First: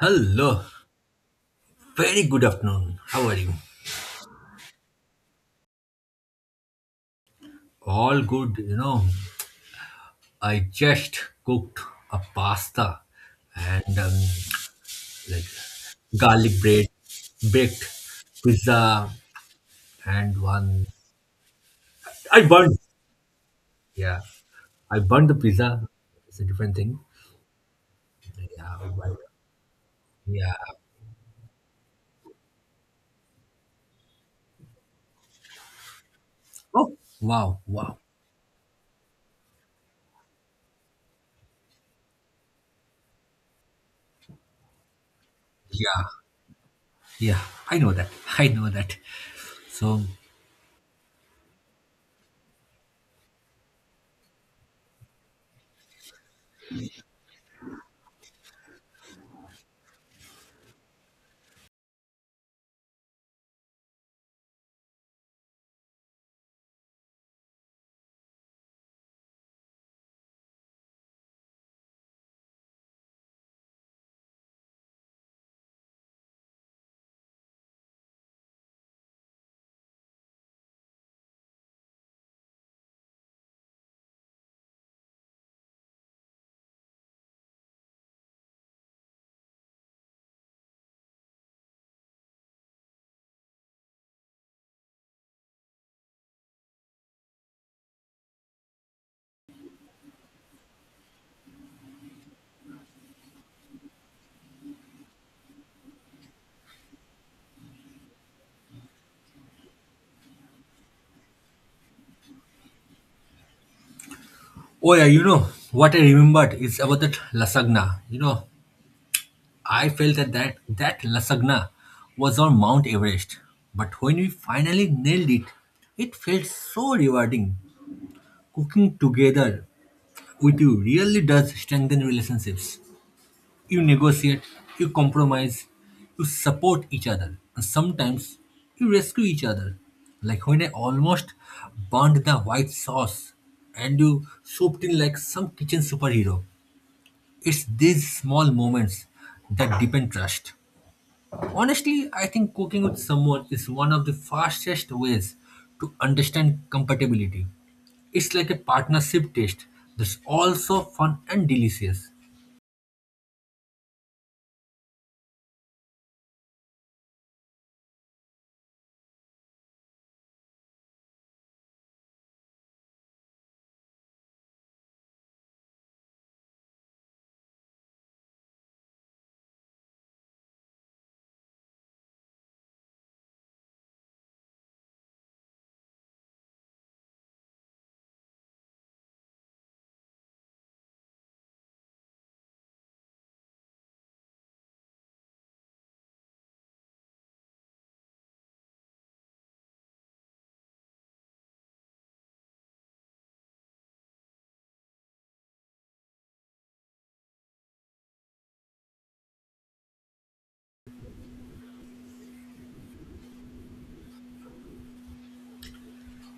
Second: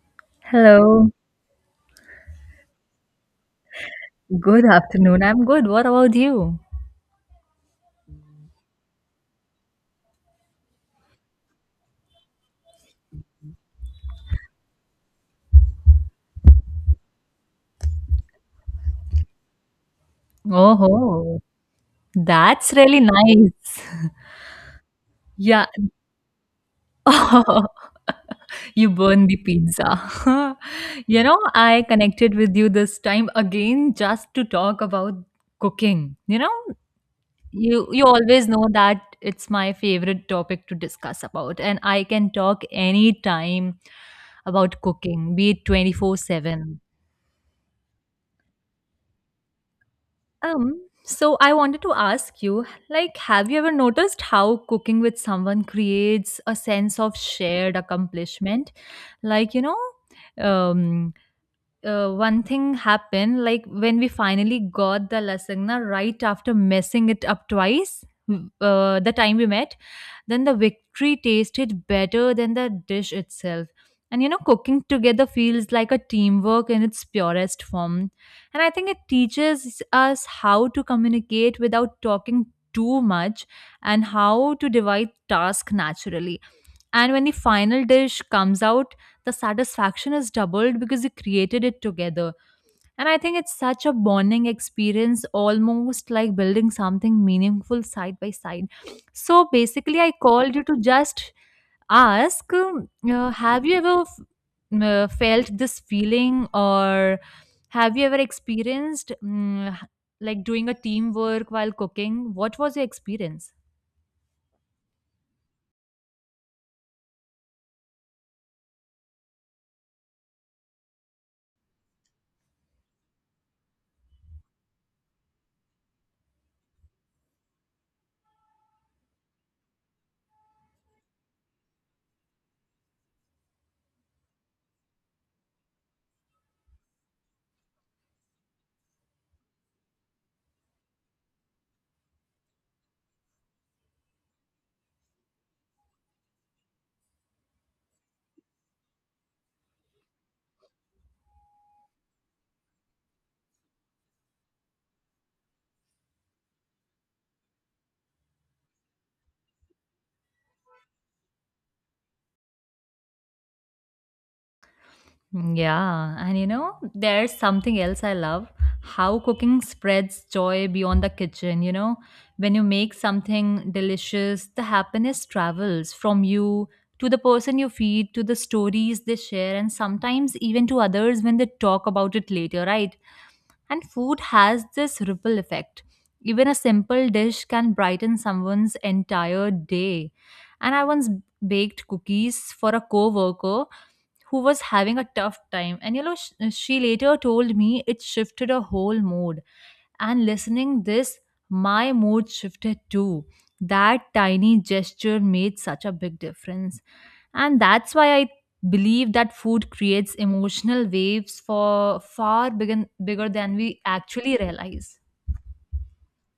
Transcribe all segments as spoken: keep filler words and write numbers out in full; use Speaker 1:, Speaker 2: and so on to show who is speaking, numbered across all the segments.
Speaker 1: Hello,
Speaker 2: Hello,
Speaker 1: very good afternoon. How are you?
Speaker 2: good afternoon. I'm good. What about you?
Speaker 1: All good, you know. I just cooked a pasta and um, like garlic bread, baked pizza, and one.
Speaker 2: Oh,
Speaker 1: I
Speaker 2: that's
Speaker 1: burned,
Speaker 2: really nice.
Speaker 1: yeah. I burned the
Speaker 2: Yeah.
Speaker 1: pizza. It's a different thing. Yeah,
Speaker 2: you
Speaker 1: but-
Speaker 2: burn the
Speaker 1: yeah.
Speaker 2: pizza. You know, I connected with you this time again just to talk about cooking. You know,
Speaker 1: Oh, wow,
Speaker 2: you
Speaker 1: wow.
Speaker 2: you always know that it's my favorite topic to discuss about and I can talk anytime about cooking, be it
Speaker 1: Yeah,
Speaker 2: twenty four seven.
Speaker 1: yeah. I know that. I know that. So,
Speaker 2: Um, so I wanted to ask you, like, have you ever noticed how cooking with someone creates a sense of shared accomplishment? Like, you know, um, uh, one thing happened, like when we finally got the lasagna right after messing it up twice, w- uh, the time we met, then the victory tasted better than the dish itself. And you know, cooking together feels like a teamwork in its purest form. And I think it teaches us how to communicate without talking too much and how to divide tasks naturally. And when the final dish comes out, the satisfaction is doubled because you created it together and I think it's such a bonding experience, almost like building something meaningful side by side. So basically, I called you to just ask um, uh, have you ever f- m- uh, felt this feeling, or have you ever experienced mm, h- like doing a teamwork while cooking? What was your experience?
Speaker 1: oh yeah, you know what I remembered is about that lasagna. You know, I felt that that, that lasagna was on Mount Everest. But when we finally nailed it, it felt so rewarding. Cooking together with you really does strengthen relationships. You negotiate, you compromise, you support each other, and sometimes you rescue each other. Like when I almost burned the white sauce and you swooped in like some kitchen superhero. It's these small moments that deepen trust. Honestly, I think cooking with someone is one of the fastest ways to understand compatibility. It's like a partnership test that's also fun and delicious.
Speaker 2: Mm. Yeah, and you know, there's something else I love how cooking spreads joy beyond the kitchen. You know, when you make something delicious, the happiness travels from you to the person you feed, to the stories they share, and sometimes even to others when they talk about it later, right? And food has this ripple effect. Even a simple dish can brighten someone's entire day. And I once baked cookies for a coworker who was having a tough time, and you know, sh- uh, she later told me it shifted her whole mood, and listening this, my mood shifted too. That tiny gesture made such a big difference, and that's why I believe that food creates emotional waves for far bigger, bigger than we actually realize.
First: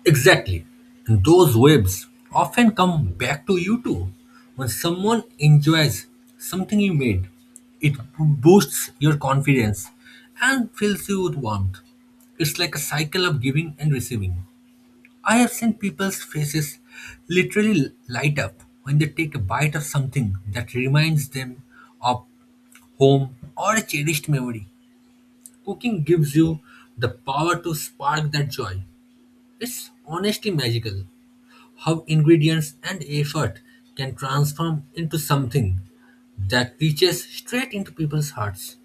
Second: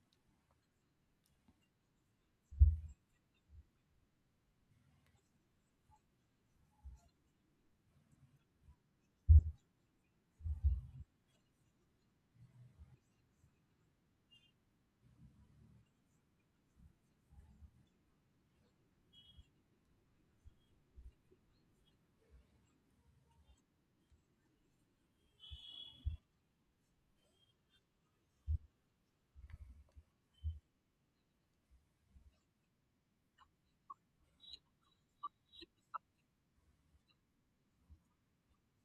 Speaker 1: Exactly. And those waves often come back to you too. When someone enjoys something you made, it boosts your confidence and fills you with warmth. It's like a cycle of giving and receiving. I have seen people's faces literally light up when they take a bite of something that reminds them of home or a cherished memory. Cooking gives you the power to spark that joy. It's honestly magical how ingredients and effort can transform into something that reaches straight into people's hearts.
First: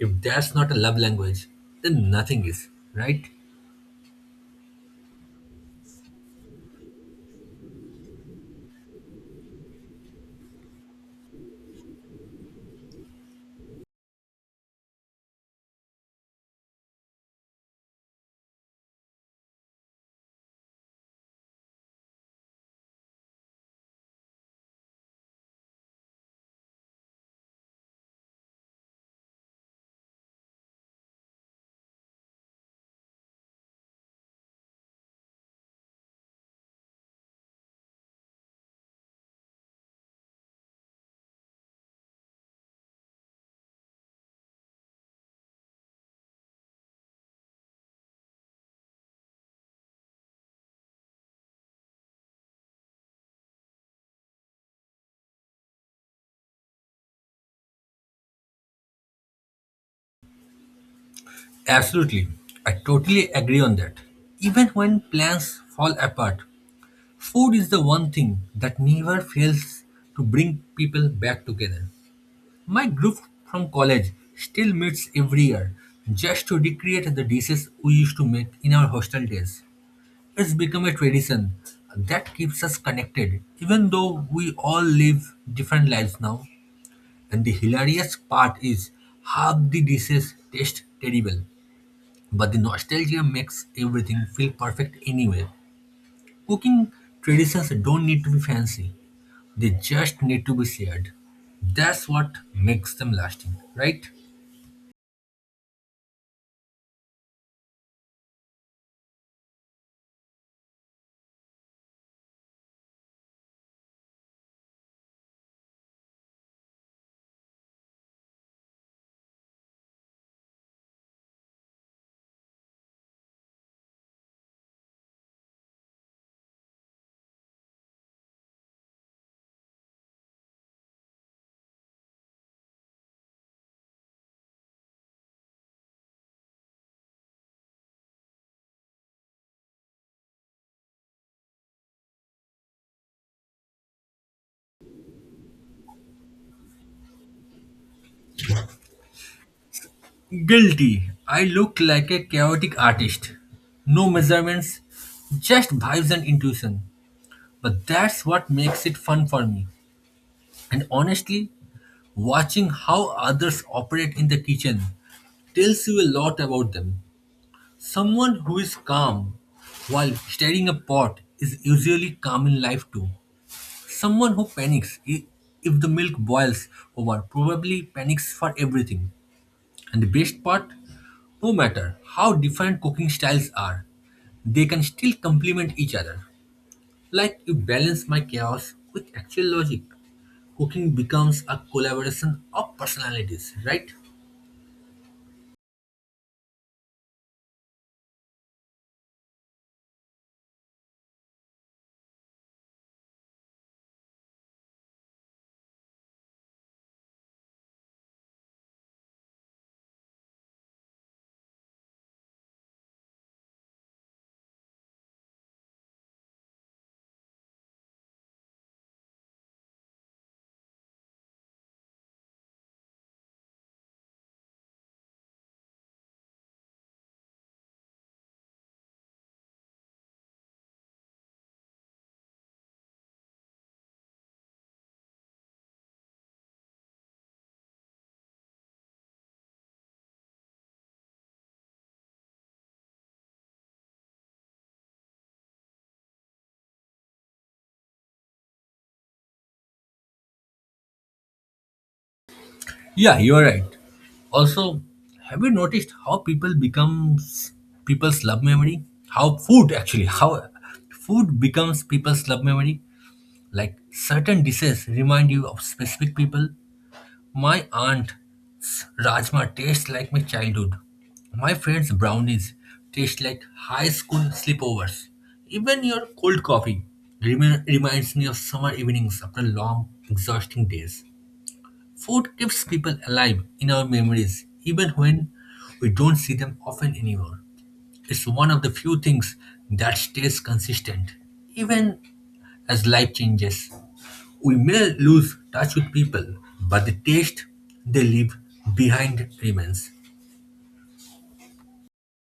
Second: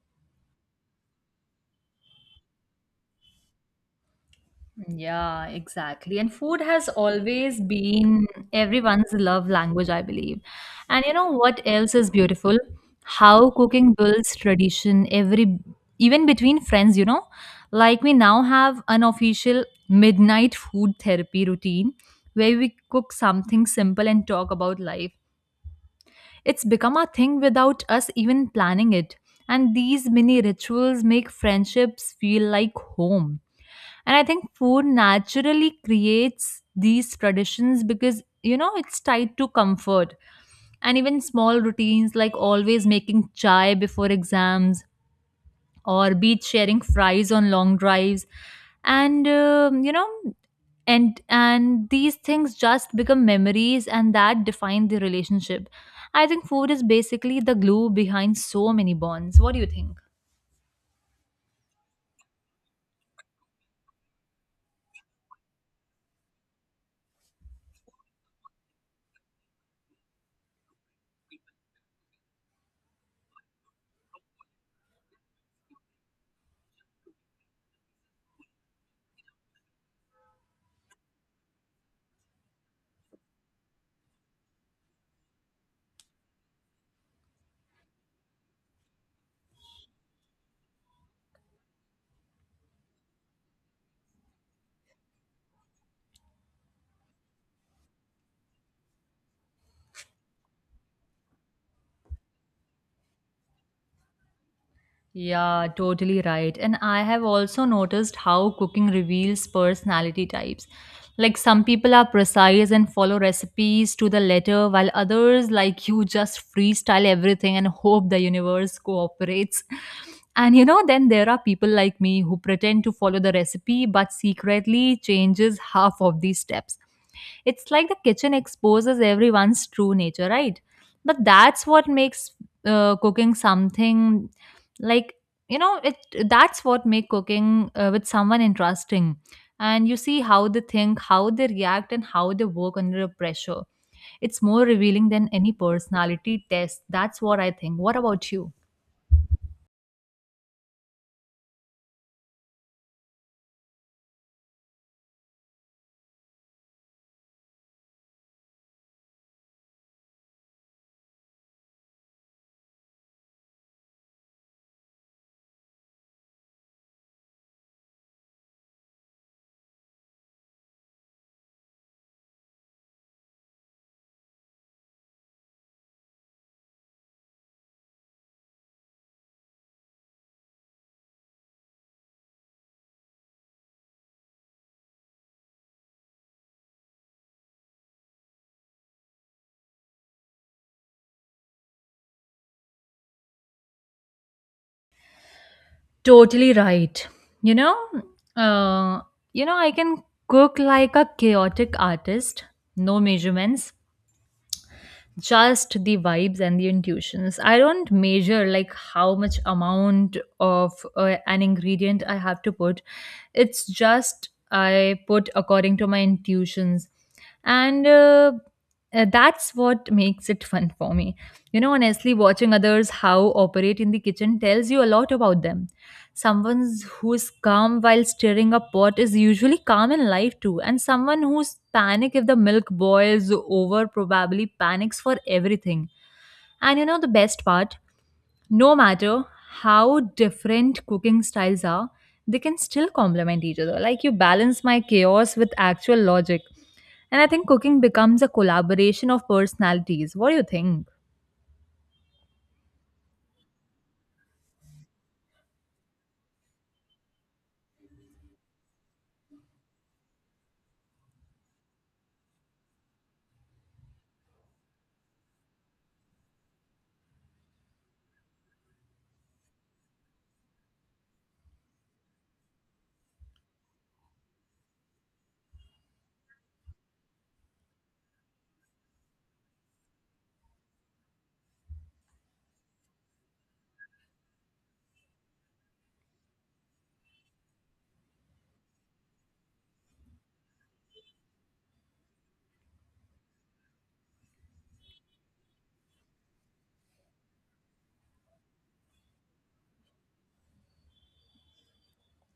Speaker 1: If that's not a love language, then nothing is, right?
Speaker 2: Yeah, exactly. And food has always been everyone's love language, I believe. And you know what else is beautiful? How cooking builds tradition every even between friends, you know? Like we now have an official midnight food therapy routine where we cook something simple and talk about life. It's become a thing without us even planning it. And these mini rituals make friendships feel like home. And I think food naturally creates these traditions because, you know, it's tied to comfort. And even small routines like always making chai before exams or beach sharing fries on long drives. And, um, you know, and and these things just become memories and that define the relationship. I think food is basically the glue behind so many bonds. What do you think?
Speaker 1: Absolutely. I totally agree on that. Even when plans fall apart, food is the one thing that never fails to bring people back together. My group from college still meets every year just to recreate the dishes we used to make in our hostel days. It's become a tradition that keeps us connected, even though we all live different lives now. And the hilarious part is half the dishes taste terrible but the nostalgia makes everything feel perfect anyway. Cooking traditions don't need to be fancy, they just need to be shared. That's what makes them lasting, right?
Speaker 2: Yeah, totally right. And I have also noticed how cooking reveals personality types. Like some people are precise and follow recipes to the letter, while others, like you, just freestyle everything and hope the universe cooperates. And you know, then there are people like me who pretend to follow the recipe but secretly changes half of these steps. It's like the kitchen exposes everyone's true nature, right? But that's what makes uh, cooking something like you know it, that's what make cooking uh, with someone interesting, and you see how they think, how they react, and how they work under pressure. It's more revealing than any personality test. That's what I think. What about you?
Speaker 1: Guilty. I look like a chaotic artist. No measurements, just vibes and intuition. But that's what makes it fun for me. And honestly, watching how others operate in the kitchen tells you a lot about them. Someone who is calm while stirring a pot is usually calm in life too. Someone who panics i- if the milk boils over probably panics for everything. And the best part, no matter how different cooking styles are, they can still complement each other. Like you balance my chaos with actual logic. Cooking becomes a collaboration of personalities, right?
Speaker 2: Totally right. You know, uh you know, I can cook like a chaotic artist, no measurements, just the vibes and the intuitions. I don't measure like how much amount of uh, an ingredient I have to put. It's just I put according to my intuitions. And uh, uh, that's what makes it fun for me. You know, honestly, watching others how operate in the kitchen tells you a lot about them. Someone who's calm while stirring a pot is usually calm in life too, and someone who's panic if the milk boils over probably panics for everything. And you know the best part, no matter how different cooking styles are, they can still complement each other. Like you balance my chaos with actual logic. And I think cooking becomes a collaboration of personalities. What do you think?
Speaker 1: Yeah, you're right. Also, have you noticed how people becomes people's love memory? How food actually, how food becomes people's love memory? Like certain dishes remind you of specific people. My aunt's rajma tastes like my childhood. My friend's brownies taste like high school sleepovers. Even your cold coffee remi- reminds me of summer evenings after long, exhausting days. Food keeps people alive in our memories, even when we don't see them often anymore. It's one of the few things that stays consistent, even as life changes. We may lose touch with people, but the taste they leave behind remains.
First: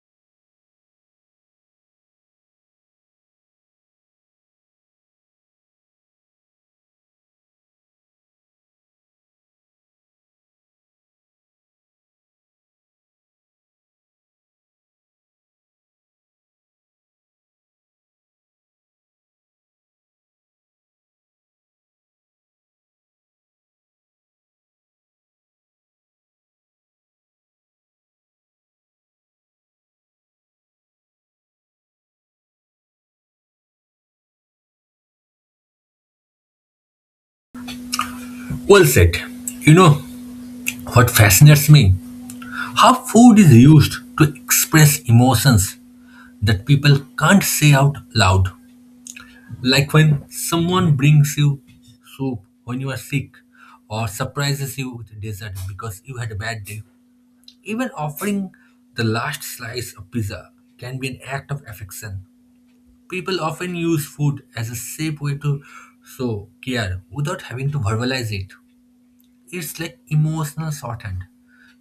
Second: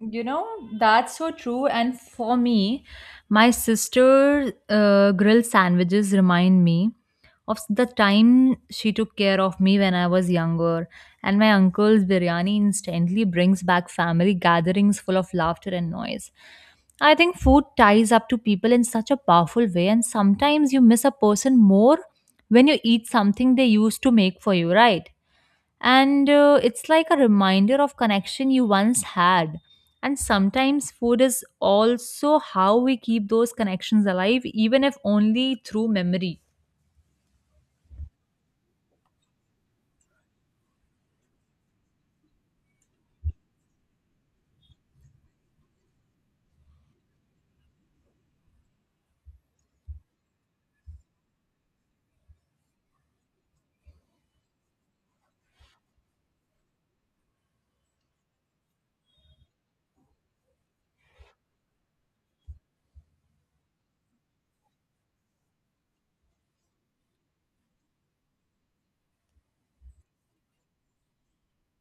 Speaker 2: You know, that's so true. And for me, my sister uh, grilled sandwiches remind me of the time she took care of me when I was younger. And my uncle's biryani instantly brings back family gatherings full of laughter and noise. I think food ties up to people in such a powerful way, and sometimes you miss a person more when you eat something they used to make for you, right? And uh, it's like a reminder of connection you once had, and sometimes food is also how we keep those connections alive, even if only through memory.
Speaker 1: Well said. You know what fascinates me? How food is used to express emotions that people can't say out loud. Like when someone brings you soup when you are sick or surprises you with dessert because you had a bad day. Even offering the last slice of pizza can be an act of affection. People often use food as a safe way to show care without having to verbalize it. It's like emotional shorthand.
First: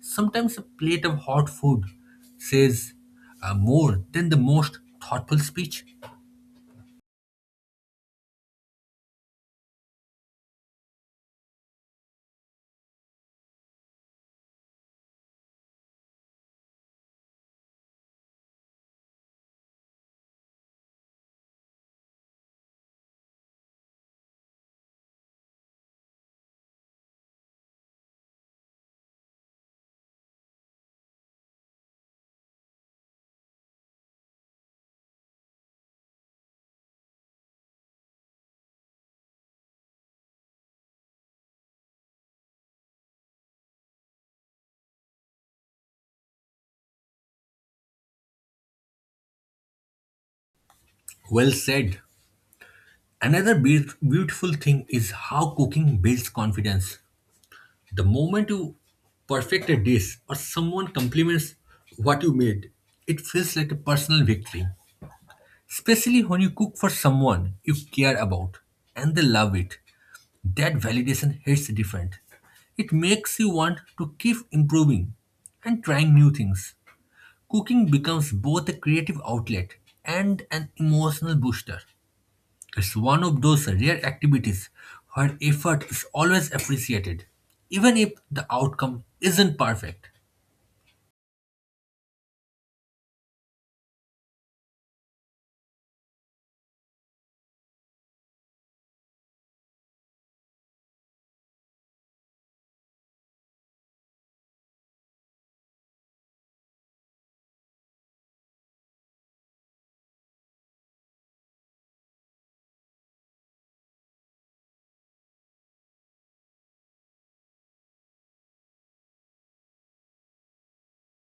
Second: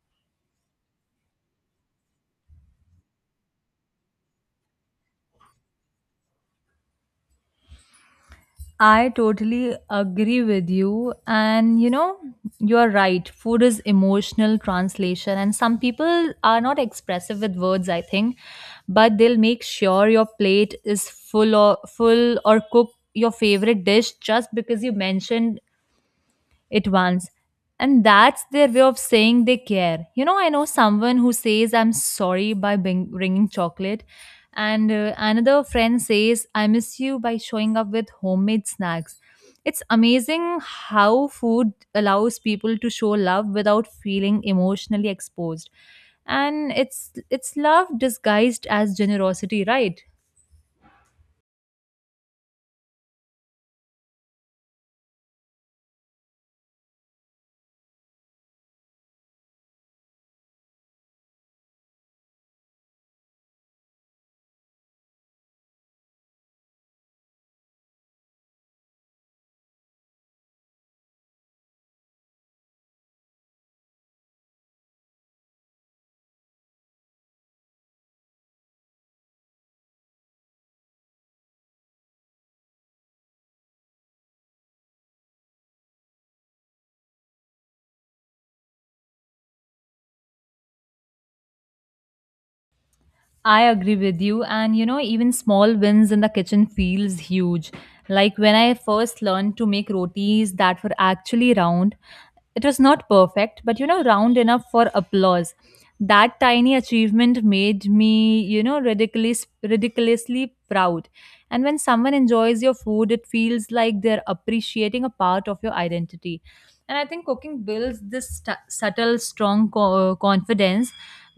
Speaker 1: Sometimes a plate of hot food says uh, more than the most thoughtful speech.
Speaker 2: I totally agree with you. And you know, you're right, food is emotional translation, and some people are not expressive with words, I think, but they'll make sure your plate is full or full or cook your favorite dish just because you mentioned it once. And that's their way of saying they care. You know, I know someone who says, I'm sorry by bring- bringing chocolate. And uh, another friend says, I miss you by showing up with homemade snacks. It's amazing how food allows people to show love without feeling emotionally exposed. And it's it's love disguised as generosity, right?
Speaker 1: Well said. Another beau- beautiful thing is how cooking builds confidence. The moment you perfect a dish or someone compliments what you made, it feels like a personal victory. Especially when you cook for someone you care about and they love it. That validation hits different. It makes you want to keep improving and trying new things. Cooking becomes both a creative outlet and an emotional booster. It's one of those rare activities where effort is always appreciated, even if the outcome isn't perfect.
Speaker 2: I agree with you. And you know, even small wins in the kitchen feels huge. Like when I first learned to make rotis that were actually round, it was not perfect, but you know, round enough for applause. That tiny achievement made me, you know, ridiculous, ridiculously proud. And when someone enjoys your food, it feels like they're appreciating a part of your identity. And I think cooking builds this stu- subtle, strong co- confidence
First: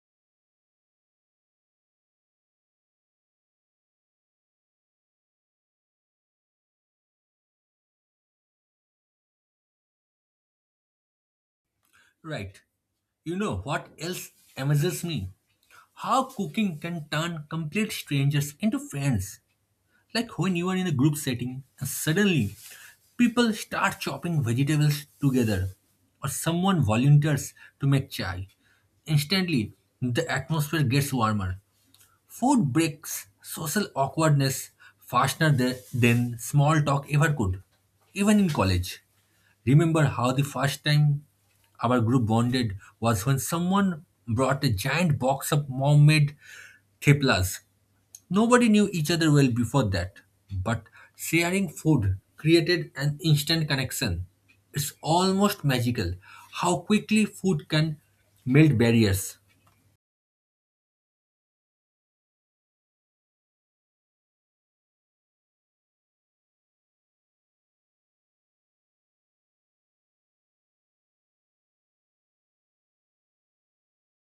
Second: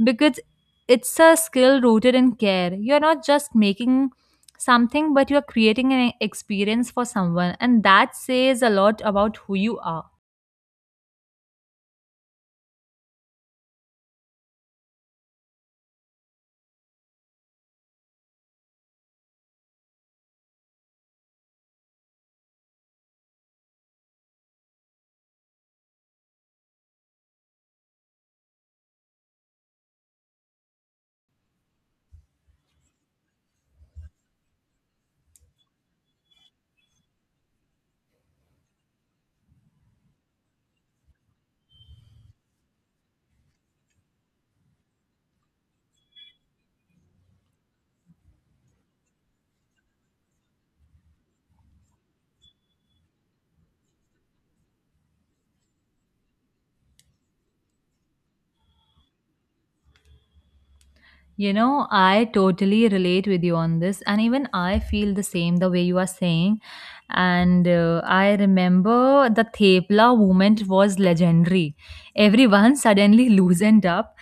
Speaker 2: because it's a skill rooted in care. You're not just making something, but you're creating an experience for someone, and that says a lot about who you are.
Speaker 1: Right. You know what else amazes me? How cooking can turn complete strangers into friends. Like when you are in a group setting and suddenly people start chopping vegetables together or someone volunteers to make chai. Instantly, the atmosphere gets warmer. Food breaks social awkwardness faster th- than small talk ever could, even in college. Remember how the first time our group bonded was when someone brought a giant box of mom made theplas. Nobody knew each other well before that, but sharing food created an instant connection. It's almost magical how quickly food can melt barriers.
Speaker 2: You know, I totally relate with you on this, and even I feel the same the way you are saying. And uh, I remember the Thepla movement was legendary. Everyone suddenly loosened up,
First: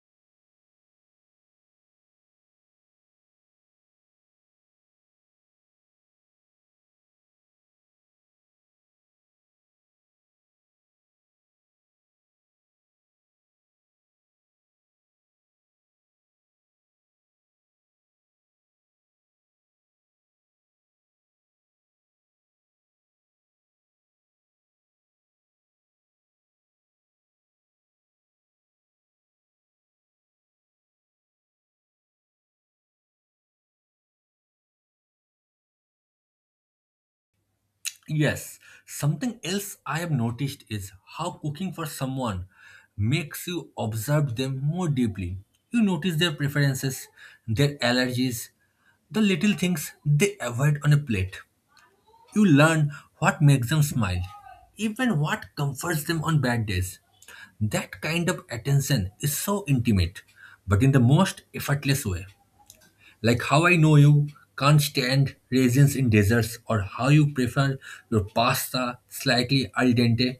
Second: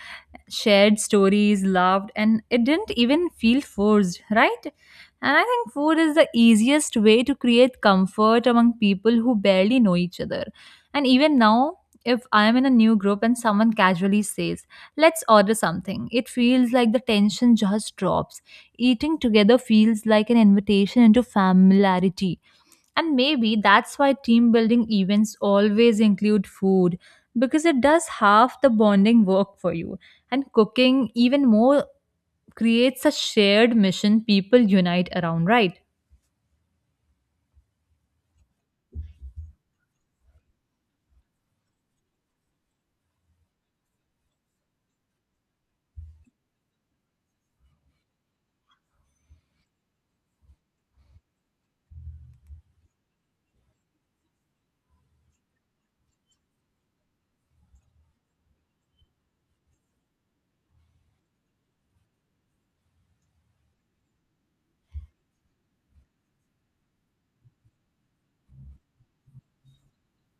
Speaker 2: shared stories, laughed, and it didn't even feel forced, right? And I think food is the easiest way to create comfort among people who barely know each other. And even now, if I am in a new group and someone casually says, Let's order something. It feels like the tension just drops. Eating together feels like an invitation into familiarity. And maybe that's why team building events always include food, because it does half the bonding work for you. And cooking, even more, creates a shared mission people unite around, right?
Speaker 1: Yes, something else I have noticed is how cooking for someone makes you observe them more deeply. You notice their preferences, their allergies, the little things they avoid on a plate. You learn what makes them smile, even what comforts them on bad days. That kind of attention is so intimate, but in the most effortless way. Like how I know you can't stand raisins in desserts or how you prefer your pasta slightly al dente.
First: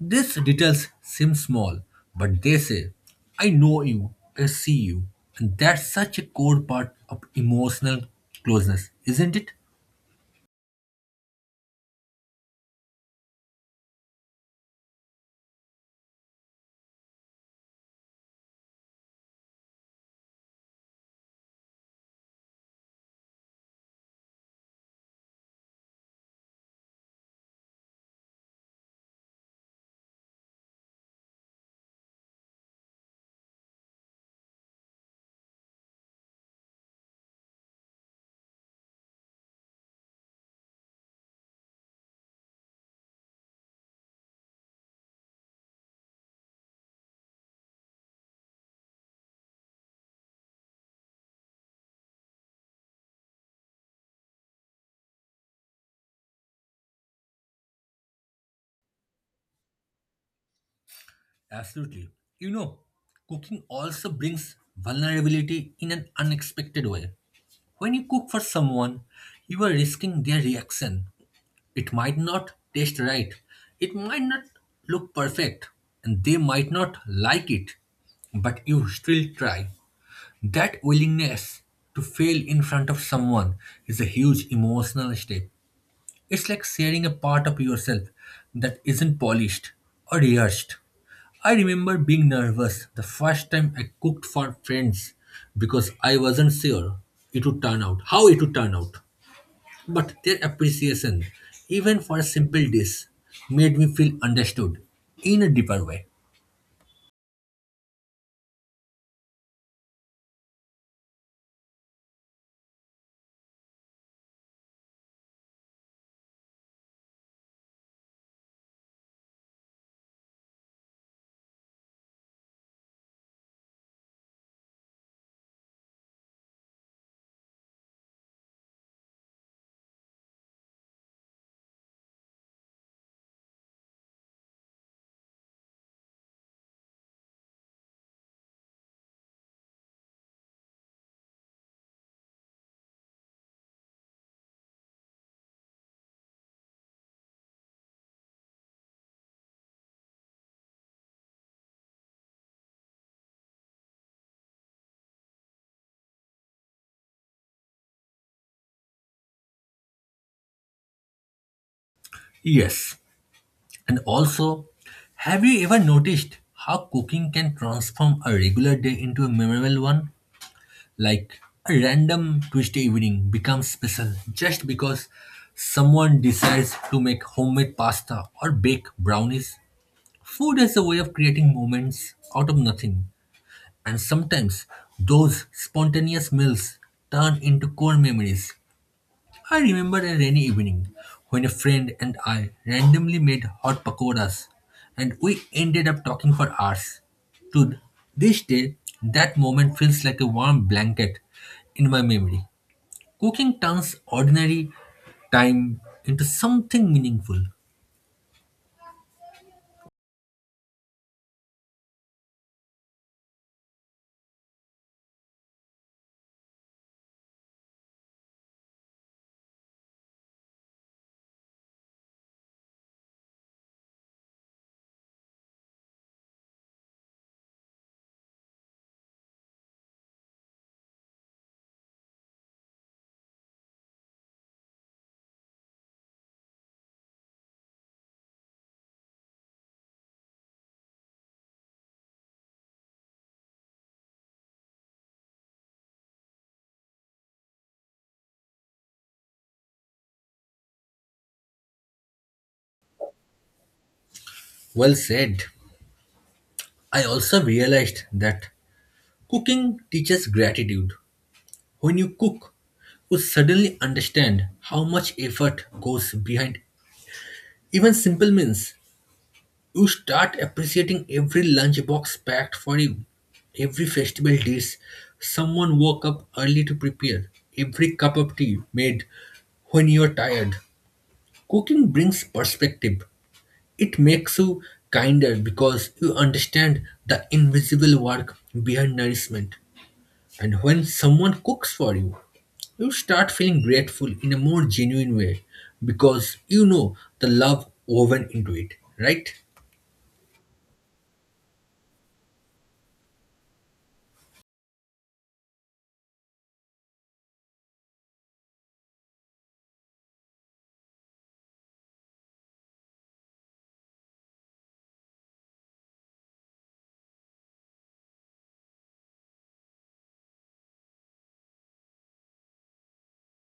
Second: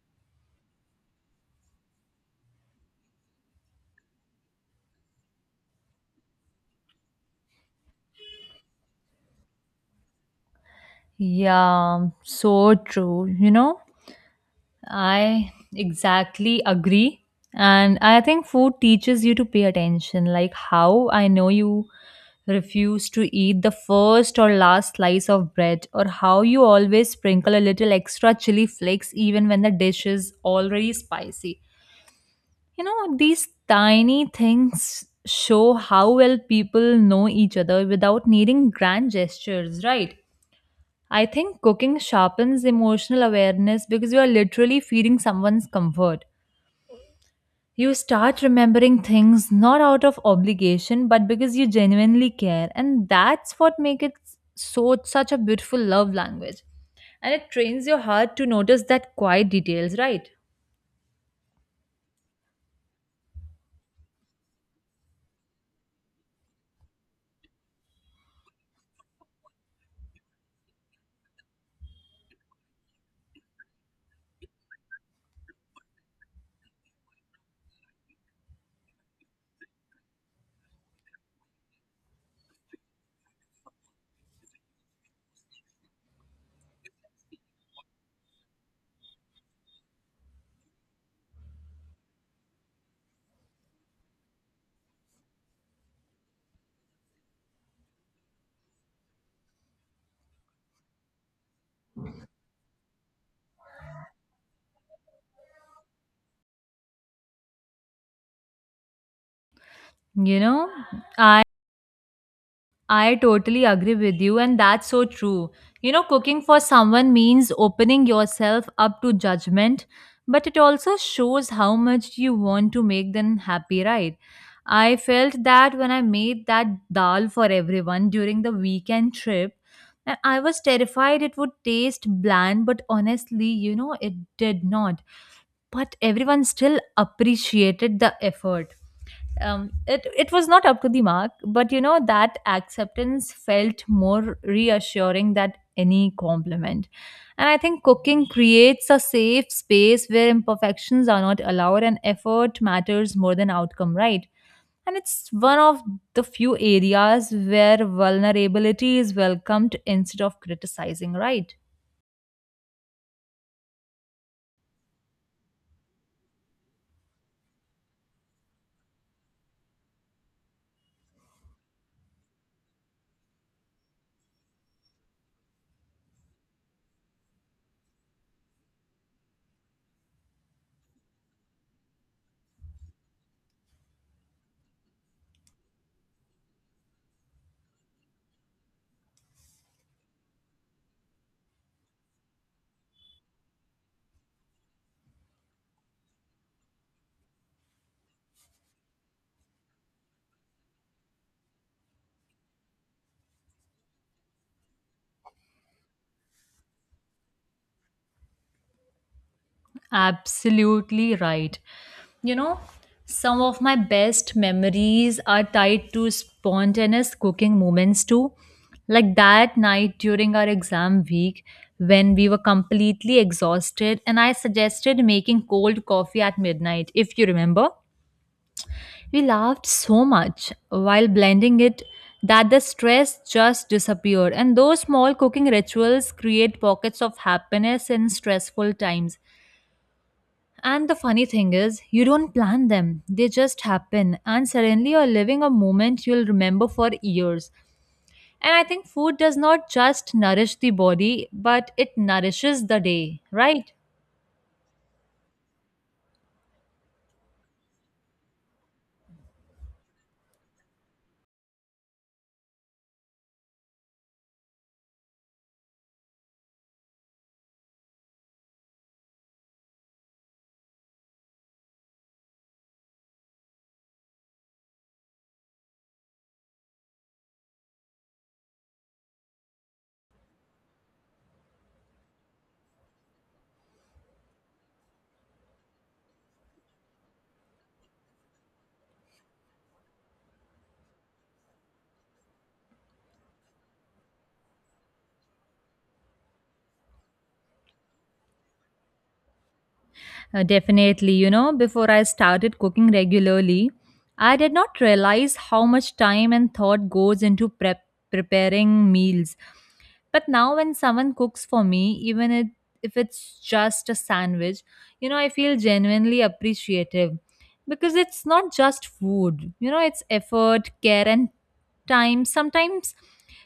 Speaker 1: These details seem small, but they say, I know you, I see you. And that's such a core part of emotional closeness, isn't it?
Speaker 2: Yeah, so true. You know, I exactly agree. And I think food teaches you to pay attention, like how I know you refuse to eat the first or last slice of bread, or how you always sprinkle a little extra chili flakes even when the dish is already spicy. You know, these tiny things show how well people know each other without needing grand gestures, right? I think cooking sharpens emotional awareness because you are literally feeding someone's comfort. You start remembering things not out of obligation but because you genuinely care, and that's what makes it so such a beautiful love language, and it trains your heart to notice that quiet details, right?
Speaker 1: Absolutely. You know, cooking also brings vulnerability in an unexpected way. When you cook for someone, you are risking their reaction. It might not taste right. It might not look perfect. And they might not like it. But you still try. That willingness to fail in front of someone is a huge emotional step. It's like sharing a part of yourself that isn't polished or rehearsed. I remember being nervous the first time I cooked for friends because I wasn't sure it would turn out, how it would turn out. But their appreciation, even for a simple dish, made me feel understood in a deeper way.
Speaker 2: You know, I totally agree with you, and that's so true. You know, cooking for someone means opening yourself up to judgment, but it also shows how much you want to make them happy, right? I felt that when I made that dal for everyone during the weekend trip, and I was terrified it would taste bland, but honestly, you know, it did not. But everyone still appreciated the effort. um, it it was not up to the mark, but you know that acceptance felt more reassuring than any compliment. And I think cooking creates a safe space where imperfections are not allowed, and effort matters more than outcome, right? And it's one of the few areas where vulnerability is welcomed instead of criticizing, right?
Speaker 1: Yes. And also, have you ever noticed how cooking can transform a regular day into a memorable one? Like a random Tuesday evening becomes special just because someone decides to make homemade pasta or bake brownies. Food is a way of creating moments out of nothing. And sometimes those spontaneous meals turn into core memories. I remember a rainy evening when a friend and I randomly made hot pakoras and we ended up talking for hours. To this day, that moment feels like a warm blanket in my memory. Cooking turns ordinary time into something meaningful.
Speaker 2: Absolutely right. You know, some of my best memories are tied to spontaneous cooking moments too. Like that night during our exam week when we were completely exhausted and I suggested making cold coffee at midnight, if you remember. We laughed so much while blending it that the stress just disappeared. And those small cooking rituals create pockets of happiness in stressful times. And the funny thing is, you don't plan them, they just happen, and suddenly you're living a moment you'll remember for years. And I think food does not just nourish the body, but it nourishes the day, right?
Speaker 1: Well said. I also realized that cooking teaches gratitude. When you cook, you suddenly understand how much effort goes behind even simple meals. You start appreciating every lunchbox packed for you, every festival dish someone woke up early to prepare, every cup of tea made when you're tired. Cooking brings perspective. It makes you kinder because you understand the invisible work behind nourishment. And when someone cooks for you, you start feeling grateful in a more genuine way because you know the love woven into it, right?
Speaker 2: Uh, definitely, you know, before I started cooking regularly, I did not realize how much time and thought goes into prep preparing meals. But now when someone cooks for me, even it, if it's just a sandwich, you know, I feel genuinely appreciative because it's not just food, you know, it's effort, care, and time. Sometimes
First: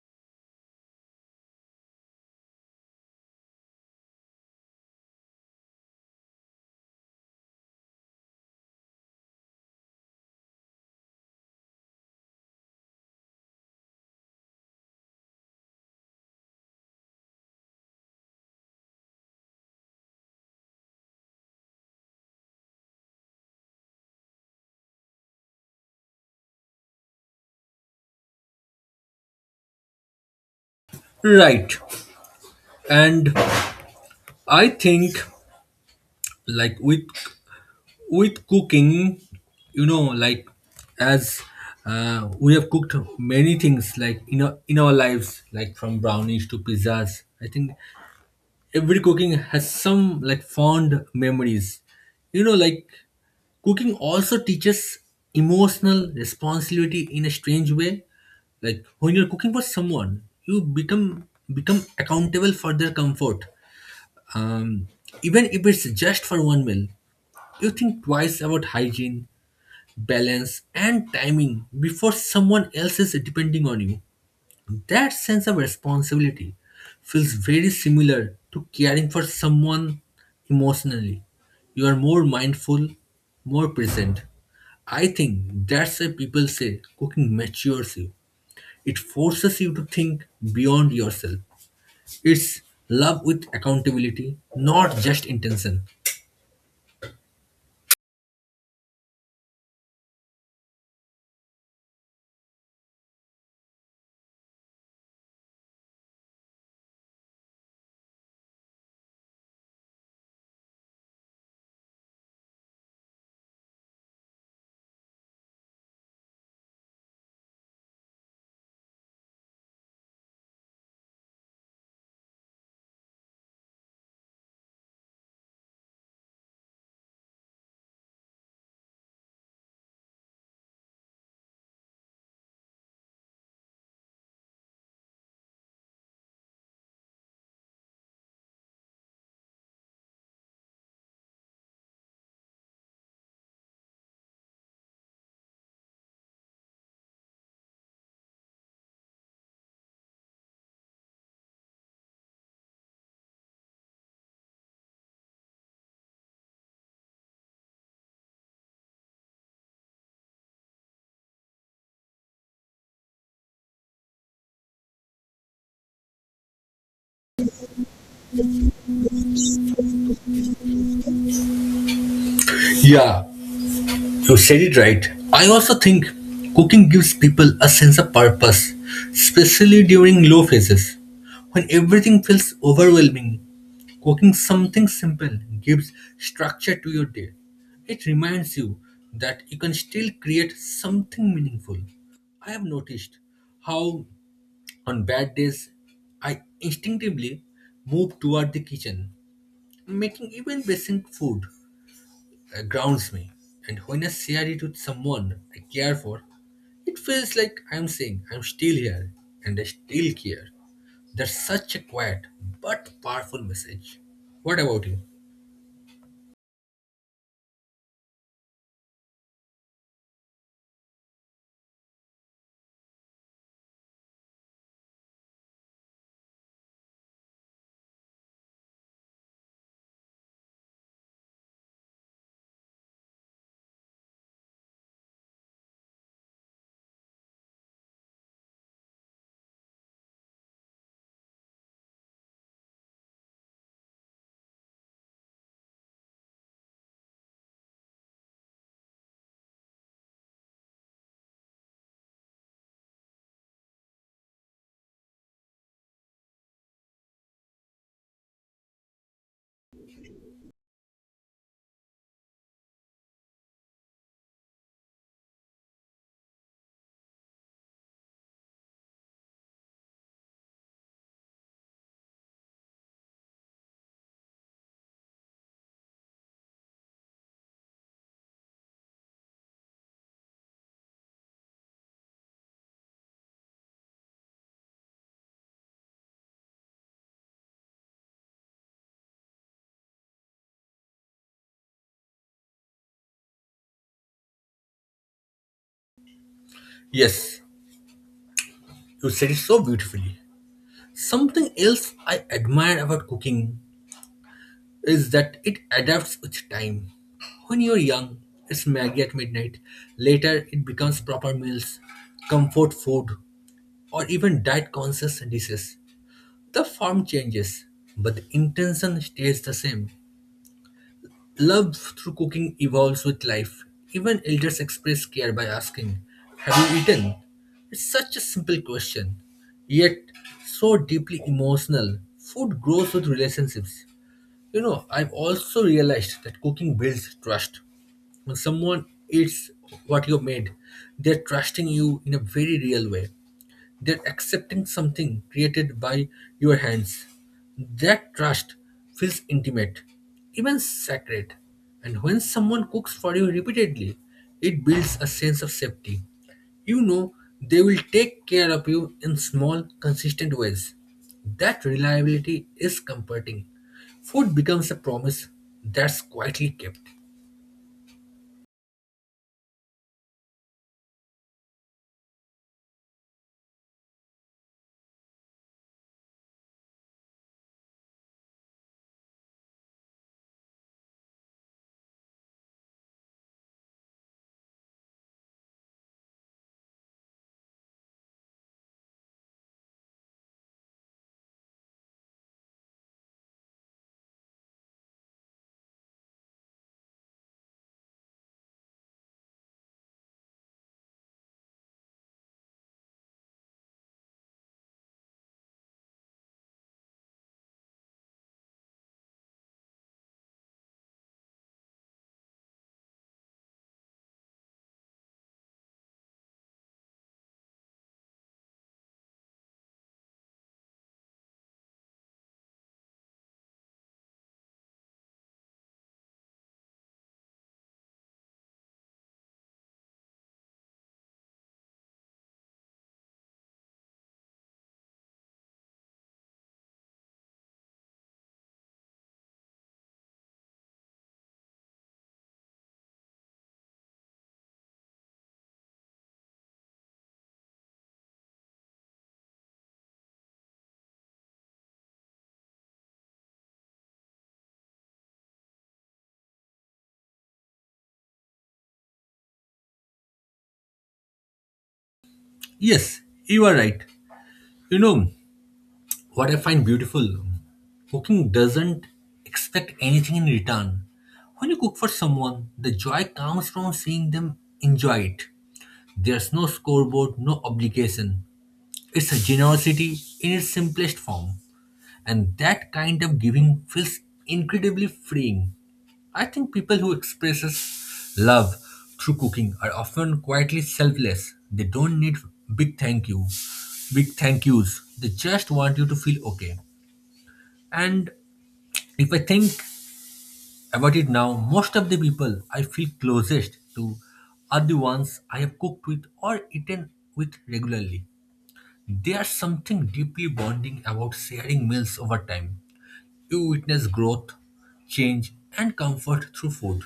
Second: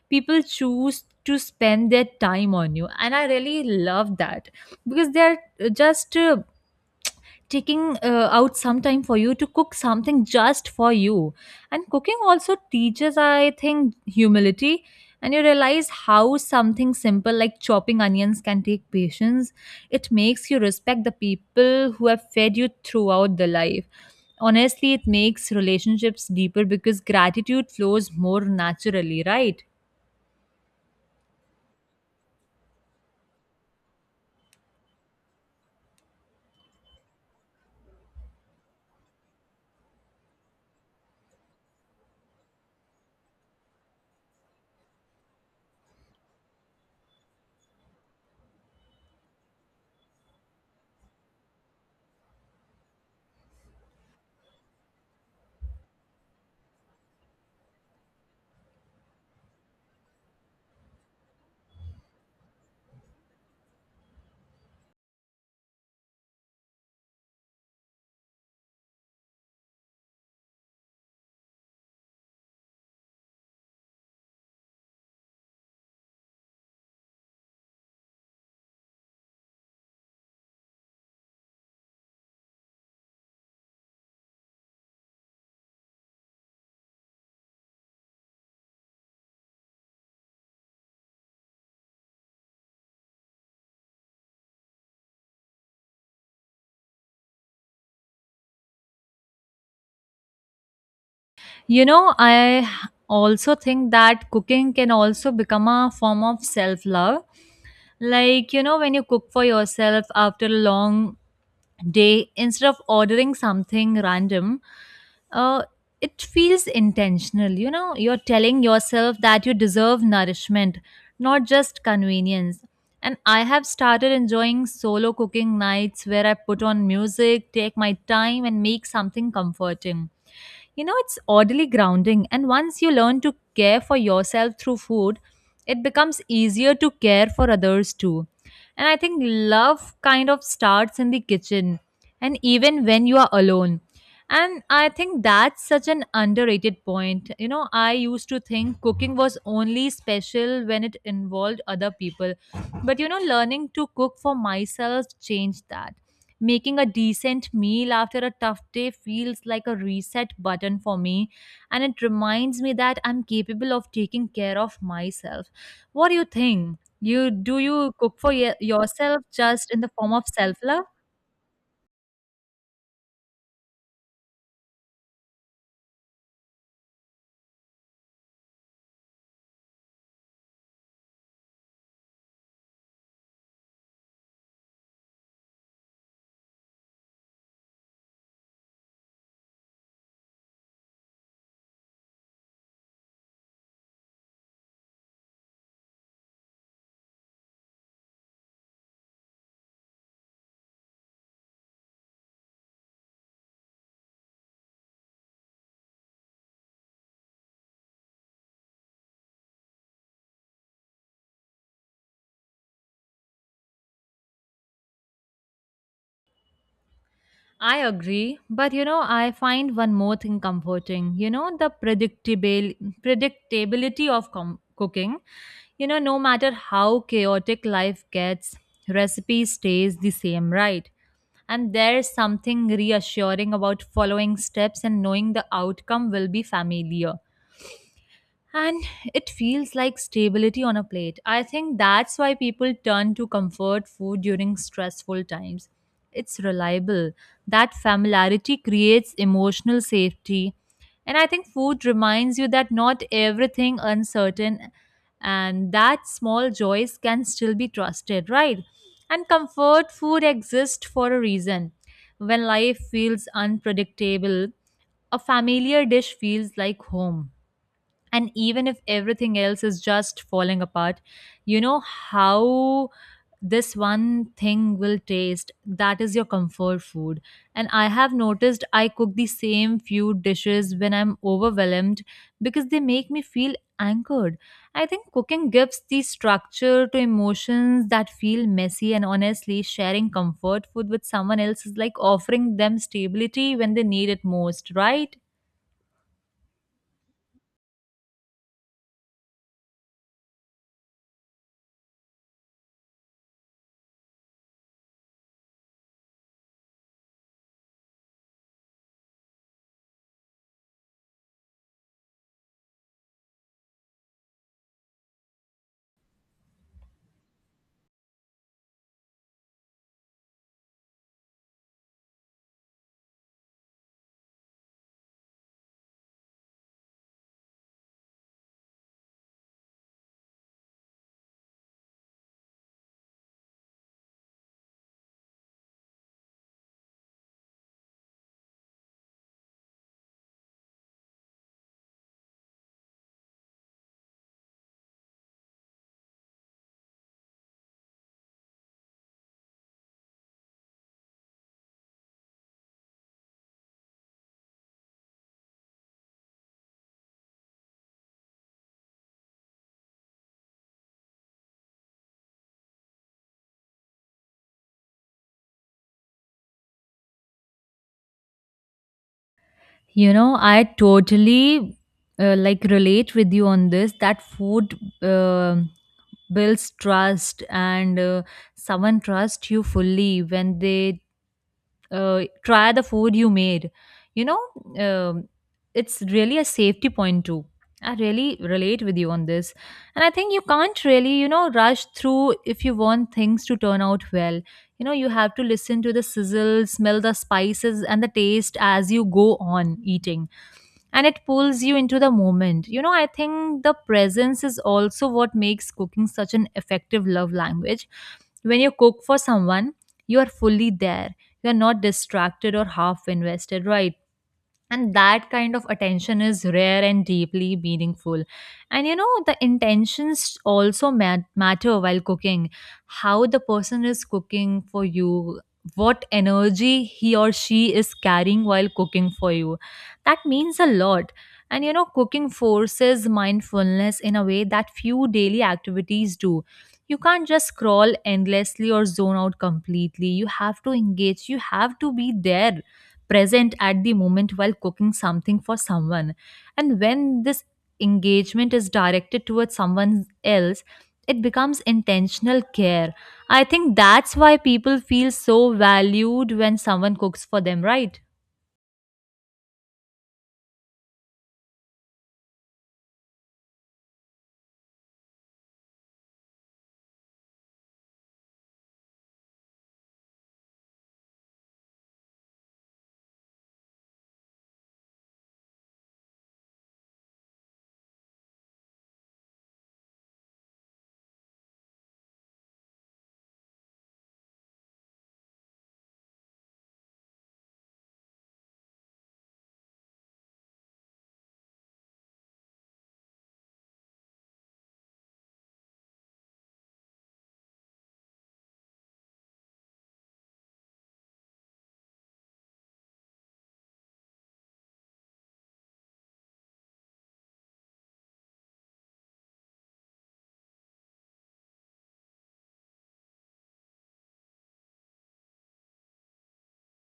Speaker 2: people choose to spend their time on you, and I really love that because they're just uh, taking uh, out some time for you to cook something just for you. And cooking also teaches, I think, humility, and you realize how something simple like chopping onions can take patience. It makes you respect the people who have fed you throughout the life. Honestly, it makes relationships deeper because gratitude flows more naturally, right?
Speaker 1: Right. And I think like with with cooking, you know, like as uh, we have cooked many things like in our, in our lives, like from brownies to pizzas. I think every cooking has some like fond memories. You know, like cooking also teaches emotional responsibility in a strange way. Like when you're cooking for someone, you become become accountable for their comfort. Um, Even if it's just for one meal, you think twice about hygiene, balance, and timing before someone else is depending on you. That sense of responsibility feels very similar to caring for someone emotionally. You are more mindful, more present. I think that's why people say cooking matures you. It forces you to think beyond yourself. It's love with accountability, not just intention.
Speaker 2: You know, I also think that cooking can also become a form of self love. Like, you know, when you cook for yourself after a long day, instead of ordering something random, uh, it feels intentional. You know, you're telling yourself that you deserve nourishment, not just convenience. And I have started enjoying solo cooking nights where I put on music, take my time, and make something comforting. You know, it's oddly grounding, and once you learn to care for yourself through food, it becomes easier to care for others too. And I think love kind of starts in the kitchen, and even when you are alone. And I think that's such an underrated point. You know, I used to think cooking was only special when it involved other people. But you know, learning to cook for myself changed that. Making a decent meal after a tough day feels like a reset button for me, and it reminds me that I'm capable of taking care of myself. What do you think? You do you cook for y- yourself just in the form of self-love?
Speaker 1: Yeah, you said it right. I also think cooking gives people a sense of purpose, especially during low phases. When everything feels overwhelming, cooking something simple gives structure to your day. It reminds you that you can still create something meaningful. I have noticed how on bad days I instinctively move toward the kitchen, making even basic food uh, grounds me. And when I share it with someone I care for, it feels like I'm saying I'm still here and I still care. That's such a quiet but powerful message. What about you?
Speaker 2: I agree, but you know, I find one more thing comforting. You know, the predictable predictability of com- cooking. You know, no matter how chaotic life gets, recipe stays the same, right? And there's something reassuring about following steps and knowing the outcome will be familiar. And it feels like stability on a plate. I think that's why people turn to comfort food during stressful times. It's reliable. That familiarity creates emotional safety. And I think food reminds you that not everything uncertain, and that small joys can still be trusted, right? And comfort food exists for a reason. When life feels unpredictable, a familiar dish feels like home, and even if everything else is just falling apart, you know how this one thing will taste, that is your comfort food. And I have noticed I cook the same few dishes when I'm overwhelmed because they make me feel anchored. I think cooking gives the structure to emotions that feel messy, and honestly sharing comfort food with someone else is like offering them stability when they need it most, right?
Speaker 1: Yes, you said it so beautifully. Something else I admire about cooking is that it adapts with time. When you're young, it's Maggie at midnight. Later, it becomes proper meals, comfort food, or even diet conscious dishes. The form changes, but the intention stays the same. Love through cooking evolves with life. Even elders express care by asking, Have you eaten? It's such a simple question, yet so deeply emotional. Food grows with relationships. You know, I've also realized that cooking builds trust. When someone eats what you made, they're trusting you in a very real way. They're accepting something created by your hands. That trust feels intimate, even sacred. And when someone cooks for you repeatedly, it builds a sense of safety. You know they will take care of you in small, consistent ways. That reliability is comforting. Food becomes a promise that's quietly kept.
Speaker 2: You know, I totally uh, like relate with you on this, that food uh, builds trust, and uh, someone trusts you fully when they uh, try the food you made. You know, um it's really a safety point too. I really relate with you on this. And I think you can't really, you know, rush through if you want things to turn out well. You know, you have to listen to the sizzle, smell the spices, and the taste as you go on eating, and it pulls you into the moment. You know, I think the presence is also what makes cooking such an effective love language. When you cook for someone, you are fully there. You are not distracted or half invested, right? And that kind of attention is rare and deeply meaningful. And you know, the intentions also mat- matter while cooking, how the person is cooking for you, what energy he or she is carrying while cooking for you, that means a lot. And you know, cooking forces mindfulness in a way that few daily activities do. You can't just scroll endlessly or zone out completely. You have to engage, you have to be there, present at the moment while cooking something for someone. And when this engagement is directed towards someone else, it becomes intentional care. I think that's why people feel so valued when someone cooks for them, right?
Speaker 1: Yes, you are right. You know what I find beautiful? Cooking doesn't expect anything in return. When you cook for someone, the joy comes from seeing them enjoy it. There's no scoreboard, no obligation. It's a generosity in its simplest form, and that kind of giving feels incredibly freeing. I think people who expresses love through cooking are often quietly selfless. They don't need big thank you, big thank yous. They just want you to feel okay. And if I think about it now, most of the people I feel closest to are the ones I have cooked with or eaten with regularly. There's something deeply bonding about sharing meals over time. You witness growth, change, and comfort through food.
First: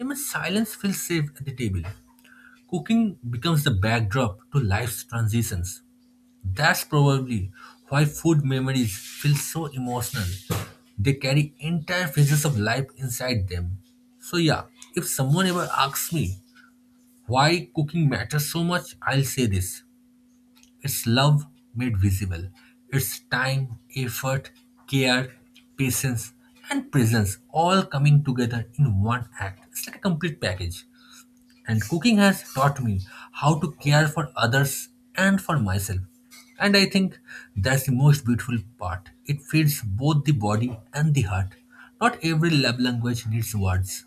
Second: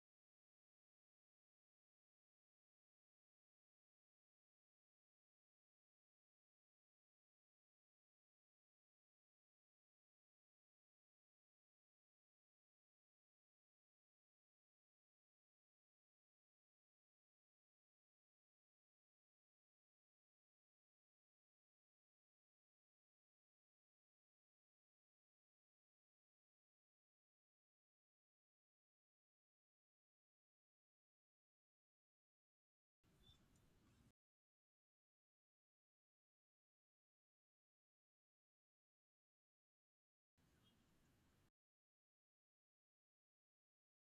Speaker 1: Even silence feels safe at the table. Cooking becomes the backdrop to life's transitions. That's probably why food memories feel so emotional. They carry entire phases of life inside them. So, yeah, if someone ever asks me why cooking matters so much, I'll say this: it's love made visible. It's time, effort, care, patience, and presence all coming together in one act. It's like a complete package. And cooking has taught me how to care for others and for myself. And I think that's the most beautiful part. It feeds both the body and the heart. Not every love language needs words.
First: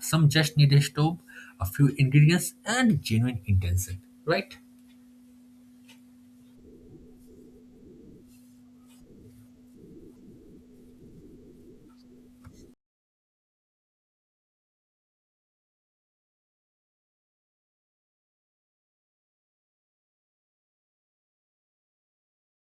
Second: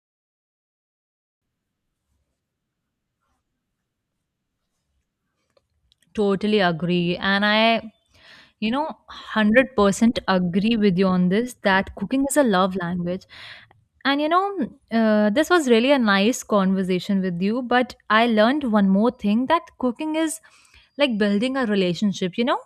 Speaker 1: Some just need a stove, a few ingredients, and genuine intention, right?
Speaker 2: Totally agree. And I, you know, one hundred percent agree with you on this that cooking is a love language. And you know, uh, this was really a nice conversation with you, but I learned one more thing, that cooking is like building a relationship, you know?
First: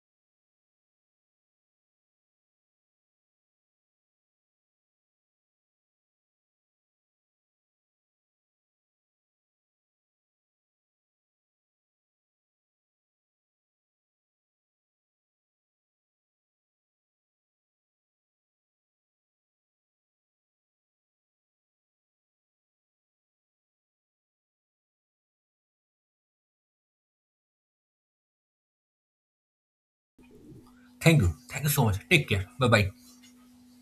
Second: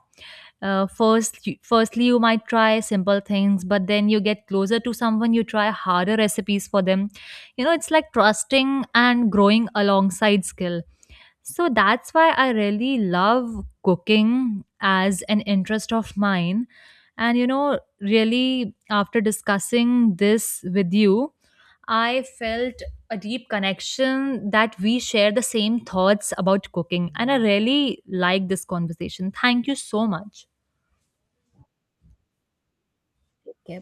Speaker 2: Uh, first, you- firstly, you might try simple things, but then you get closer to someone, you try harder recipes for them. You know, it's like trusting and growing alongside skill. So that's why I really love cooking as an interest of mine. And you know, really, after discussing this with you, I felt a deep connection that we share the same thoughts about cooking, and I really like this conversation. Thank you so much.
Speaker 1: Thank you. Thank you so much. Take care. Bye bye.
Speaker 2: Okay,